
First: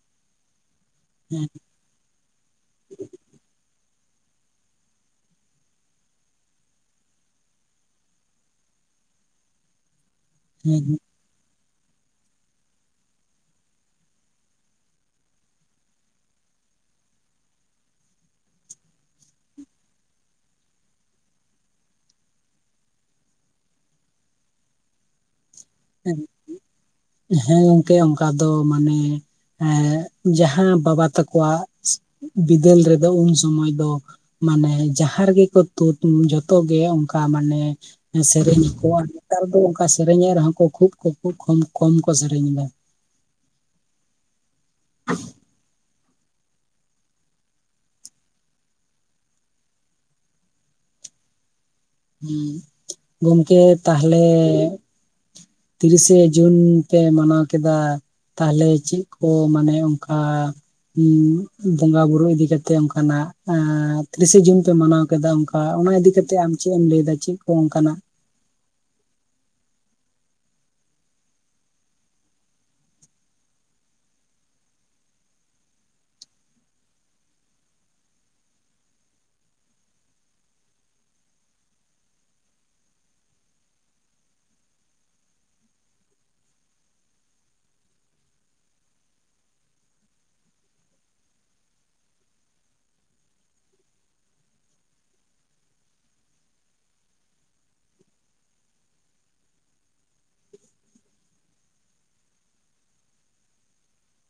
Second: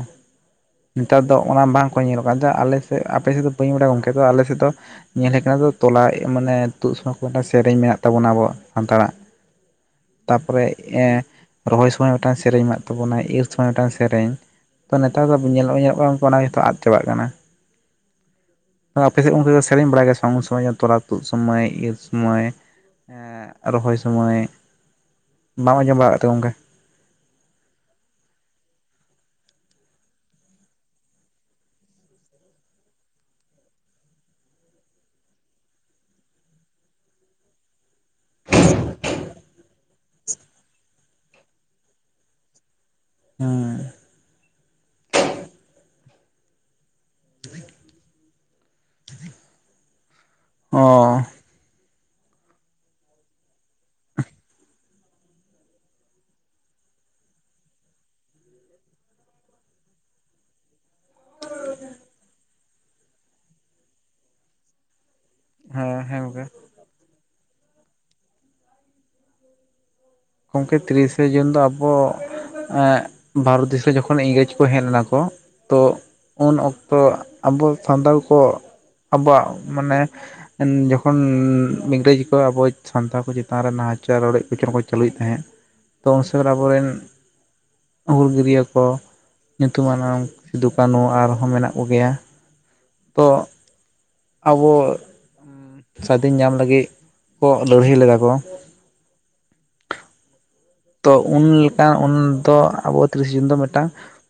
Speaker 1: ᱱᱮᱛᱟᱨ ᱫᱚ
Speaker 2: ᱦᱮᱸ
Speaker 1: ᱚᱱᱟ ᱵᱟᱝ ᱵᱟᱠᱚ ᱧᱮᱞᱚᱜ ᱠᱟᱱ ᱟᱞᱮᱥᱮᱫ, ᱟᱯᱮᱥᱮᱫ ᱫᱚ ᱵᱟᱹᱧ ᱵᱟᱲᱟᱭ ᱜᱚᱝᱠᱮ ᱛᱚ ᱟᱞᱮᱥᱮᱫ ᱫᱚ ᱧᱮᱞ ᱦᱮᱡ ᱠᱟᱱᱟ᱾ ᱛᱚᱞᱟ ᱢᱟᱱᱮ ᱛᱩᱫ ᱥᱚᱢᱚᱭ ᱠᱚ ᱢᱤᱫ ᱥᱮᱨᱮᱧ ᱢᱮᱱᱟᱜ ᱛᱟᱵᱚᱱᱟ᱾ ᱟᱵᱚ ᱥᱟᱱᱛᱟᱲᱟ-ᱜ ᱛᱟᱨᱯᱚᱨᱮ,
Speaker 2: ᱦᱮᱸ ᱦᱮᱸ
Speaker 1: ᱮᱸ ᱨᱚᱦᱚᱭ ᱥᱚᱢᱚᱭ ᱢᱤᱫᱴᱟᱝ ᱥᱮᱨᱮᱧ ᱢᱮᱱᱟᱜ ᱛᱟᱵᱚᱱᱟ᱾ ᱤᱨ ᱥᱚᱢᱚᱭ ᱢᱤᱫᱴᱟᱝ ᱥᱮᱨᱮᱧ ᱛᱚ ᱱᱮᱛᱟᱨ ᱫᱚ ᱧᱮᱞᱚᱜ, ᱧᱮᱞᱚᱜ ᱠᱟᱱᱟ᱾ ᱚᱱᱟ ᱜᱮᱛᱚ ᱟᱫ ᱪᱟᱵᱟᱜ ᱠᱟᱱᱟ᱾ ᱟᱯᱮᱥᱮᱫ ᱩᱱᱛᱮ ᱫᱚ ᱥᱮᱨᱮᱧ ᱵᱟᱲᱟᱭ ᱜᱮᱭᱟ, ᱥᱮ ᱩᱱ ᱥᱚᱢᱚᱭ ᱫᱚ? ᱛᱚᱞᱟ ᱛᱩᱫ ᱥᱚᱢᱚᱭ, ᱤᱨ ᱥᱚᱢᱚᱭ ᱨᱚᱦᱚᱭ ᱥᱚᱢᱚᱭ᱾ ᱵᱟᱢ ᱟᱸᱡᱚᱢ ᱵᱟᱲᱟ-ᱜ ᱛᱚ ᱜᱚᱝᱠᱮ ᱾
Speaker 2: ᱦᱮᱸ ᱜᱚᱝᱠᱮ ᱚᱱᱠᱟ ᱫᱚ ᱢᱟᱱᱮ ᱦᱮᱸ ᱡᱟᱦᱟᱸ ᱵᱟᱵᱟ ᱛᱟᱠᱚᱣᱟ-ᱜ ᱵᱤᱫᱟᱹᱞ ᱨᱮᱫᱚ ᱩᱱ ᱥᱚᱢᱚᱭ ᱫᱚ᱾ ᱢᱟᱱᱮ ᱡᱟᱦᱟᱸ ᱨᱮᱜᱮ ᱠᱚ ᱛᱩᱫ, ᱡᱚᱛᱚᱜᱮ ᱚᱱᱠᱟ ᱢᱟᱱᱮ ᱥᱮᱨᱮᱧ ᱟᱠᱚ, ᱟᱨ ᱱᱮᱛᱟᱨ ᱫᱚ ᱚᱱᱠᱟ ᱥᱮᱨᱮᱧᱮᱫ ᱨᱮᱦᱚᱸ ᱠᱚ᱾ ᱠᱷᱩᱵ ᱠᱚ ᱠᱷᱩᱵ ᱠᱚᱢ ᱠᱚ ᱥᱮᱨᱮᱧ ᱮᱫᱟ᱾
Speaker 1: ᱦᱩᱸ
Speaker 2: [inaudible]
Speaker 1: ᱚ
Speaker 2: ᱦᱮᱸ ᱜᱚᱝᱠᱮ ᱛᱟᱦᱚᱞᱮ, ᱛᱤᱨᱤᱥᱮ ᱡᱩᱱ ᱯᱮ ᱢᱟᱱᱟᱣ ᱠᱮᱫᱟ᱾ ᱛᱟᱦᱚᱞᱮ ᱪᱮᱫ ᱠᱚ ᱢᱟᱱᱮ ᱚᱱᱠᱟ᱾ ᱮᱢ ᱵᱚᱸᱜᱟ ᱵᱩᱨᱩ ᱤᱫᱤ ᱠᱟᱛᱮᱜ, ᱚᱱᱠᱟᱱᱟᱜ ᱛᱤᱨᱤᱥᱮ ᱡᱩᱱ ᱯᱮ ᱢᱟᱱᱟᱣ ᱠᱮᱫᱟ ᱚᱱᱠᱟ, ᱚᱱᱟ ᱤᱫᱤ
Speaker 1: ᱦᱮᱸ
Speaker 2: ᱤᱫᱤ
Speaker 1: ᱦᱮᱸ
Speaker 2: ᱠᱟᱛᱮᱫ
Speaker 1: ᱜᱚᱝᱠᱮ
Speaker 2: ᱟᱢ ᱪᱮᱫ ᱮᱢ ᱞᱟᱹᱭᱮᱫᱟ, ᱪᱮᱫ ᱠᱚ ᱚᱱᱠᱟᱱᱟᱜ
Speaker 1: ᱜᱚᱢᱠᱮ ᱛᱤᱨᱤᱥᱮ ᱡᱩᱱ ᱫᱚ ᱟᱵᱚ ᱮᱜ ᱵᱷᱟᱨᱚᱛ ᱫᱤᱥᱚᱢ ᱡᱚᱠᱷᱚᱱ ᱤᱝᱨᱮᱡᱽ ᱠᱚ ᱦᱮᱡ ᱞᱮᱱᱟ ᱠᱚ ᱛᱚ ᱩᱱ ᱚᱠᱛᱚ ᱟᱵᱚ, ᱥᱟᱱᱛᱟᱲ ᱠᱚ ᱟᱵᱚᱣᱟᱜ ᱢᱟᱱᱮ ᱡᱚᱠᱷᱚᱱ ᱤᱝᱨᱮᱡ ᱠᱚ ᱟᱵᱚ, ᱥᱟᱱᱛᱟᱲ ᱠᱚ ᱪᱮᱛᱟᱱ ᱨᱮ ᱱᱟᱦᱟᱪᱟᱨ, ᱨᱚᱰᱚᱡ ᱠᱚᱪᱞᱚᱱ ᱠᱚ ᱪᱟᱹᱞᱩᱭᱮᱫ ᱛᱟᱦᱮᱸᱫ ᱛᱚ ᱩᱱᱥᱚᱢᱚᱭ ᱟᱵᱚᱨᱮᱱ ᱦᱩᱞᱜᱟᱹᱨᱭᱟᱹ ᱠᱚ ᱧᱩᱛᱩᱢᱟᱱ ᱥᱤᱫᱩ ᱠᱟᱹᱱᱩ, ᱟᱨᱦᱚᱸ ᱢᱮᱱᱟᱜ ᱠᱚᱜᱮᱭᱟ᱾ ᱛᱚ ᱟᱵᱚ ᱥᱟᱫᱷᱤᱱ ᱧᱟᱢ ᱞᱟᱹᱜᱤᱫ ᱠᱚ, ᱞᱟᱹᱲᱦᱟᱹᱭ ᱞᱮᱫᱟ ᱠᱚ᱾ ᱛᱚ ᱩᱱ ᱞᱮᱠᱟ ᱩᱱᱫᱚ, ᱟᱵᱚ ᱛᱤᱨᱤᱥ ᱡᱩᱱ ᱫᱚ ᱢᱤᱫᱴᱟᱝ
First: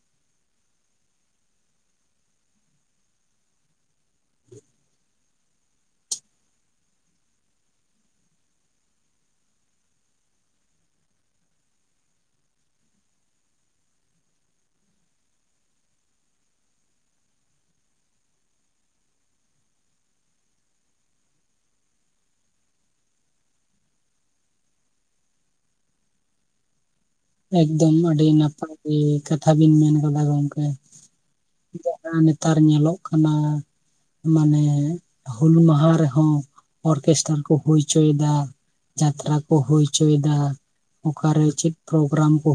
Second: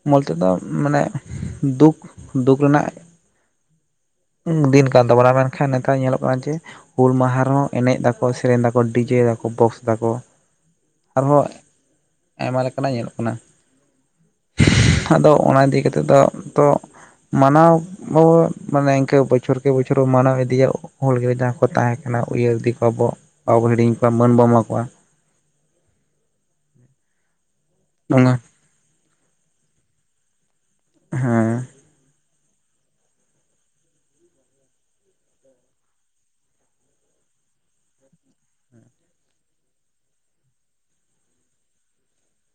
Speaker 1: ᱵᱚᱞᱛᱮ ᱫᱚ ᱢᱟᱱᱮ ᱫᱩᱠ-ᱫᱩᱠ ᱨᱮᱱᱟᱜ ᱫᱤᱱ ᱠᱟᱱ ᱛᱟᱵᱚᱱᱟ, ᱢᱮᱱᱠᱷᱟᱱ ᱱᱮᱛᱟᱨ ᱧᱮᱞᱚᱜ ᱠᱟᱱᱟ ᱡᱮ ᱦᱩᱞ ᱢᱟᱦᱟ ᱨᱮᱦᱚᱸ ᱮᱱᱮᱡ ᱫᱟᱠᱚ, ᱥᱮᱨᱮᱧ ᱫᱟᱠᱚ, ᱰᱤᱡᱮ ᱫᱟᱠᱚ, ᱵᱚᱠᱥ ᱫᱟᱠᱚ᱾ ᱟᱨᱦᱚᱸ ᱟᱭᱢᱟ ᱞᱮᱠᱟᱱᱟᱜ ᱧᱮᱞᱚᱜ ᱠᱟᱱᱟ᱾ ᱟᱫᱚ ᱚᱱᱟ ᱤᱫᱤ ᱠᱟᱛᱮᱫ ᱫᱚ ᱛᱚ ᱢᱟᱱᱟᱣ ᱦᱚᱸ ᱢᱟᱱᱮ ᱵᱚᱪᱷᱚᱨᱠᱮ ᱵᱚᱪᱷᱚᱨ ᱵᱚᱱ ᱢᱟᱱᱟᱣ ᱤᱫᱤᱭᱟ, ᱦᱚᱲ ᱜᱮ ᱡᱟᱦᱟᱸᱭ ᱠᱚ ᱛᱟᱦᱮᱸ ᱠᱟᱱᱟ, ᱩᱭᱦᱟᱹᱨ ᱤᱫᱤ ᱠᱚᱣᱟᱵᱚᱱ᱾ ᱵᱟᱵᱚᱱ ᱦᱤᱲᱤᱧ ᱠᱚᱣᱟ, ᱢᱟᱹᱱ ᱵᱚᱱ ᱮᱢᱟ ᱠᱚᱣᱟ᱾
Speaker 2: ᱮᱠᱫᱚᱢ ᱟᱹᱰᱤ
Speaker 1: ᱚᱱᱟ
Speaker 2: ᱱᱟᱯᱟᱭ ᱜᱮ, ᱠᱟᱛᱷᱟ ᱵᱤᱱ ᱢᱮᱱ ᱠᱟᱫᱟ ᱜᱚᱢᱠᱮ,
Speaker 1: ᱦᱮᱸ
Speaker 2: ᱡᱟᱦᱟᱸ ᱱᱤᱛᱚᱜ ᱾ ᱱᱮᱛᱟᱨ ᱧᱮᱞᱚᱜ ᱠᱟᱱᱟ᱾ ᱢᱟᱱᱮ ᱦᱩᱞ ᱢᱟᱦᱟ ᱨᱮᱦᱚᱸ, ᱚᱨᱠᱮᱥᱴᱟᱨ ᱠᱚ ᱦᱳᱭ ᱦᱚᱪᱚᱭᱮᱫᱟ᱾ ᱡᱟᱛᱨᱟ ᱠᱚ ᱦᱳᱭ ᱦᱚᱪᱚᱭᱮᱫᱟ, ᱚᱠᱟᱨᱮ ᱪᱮᱫ ᱯᱨᱳᱜᱨᱟᱢ ᱠᱚ᱾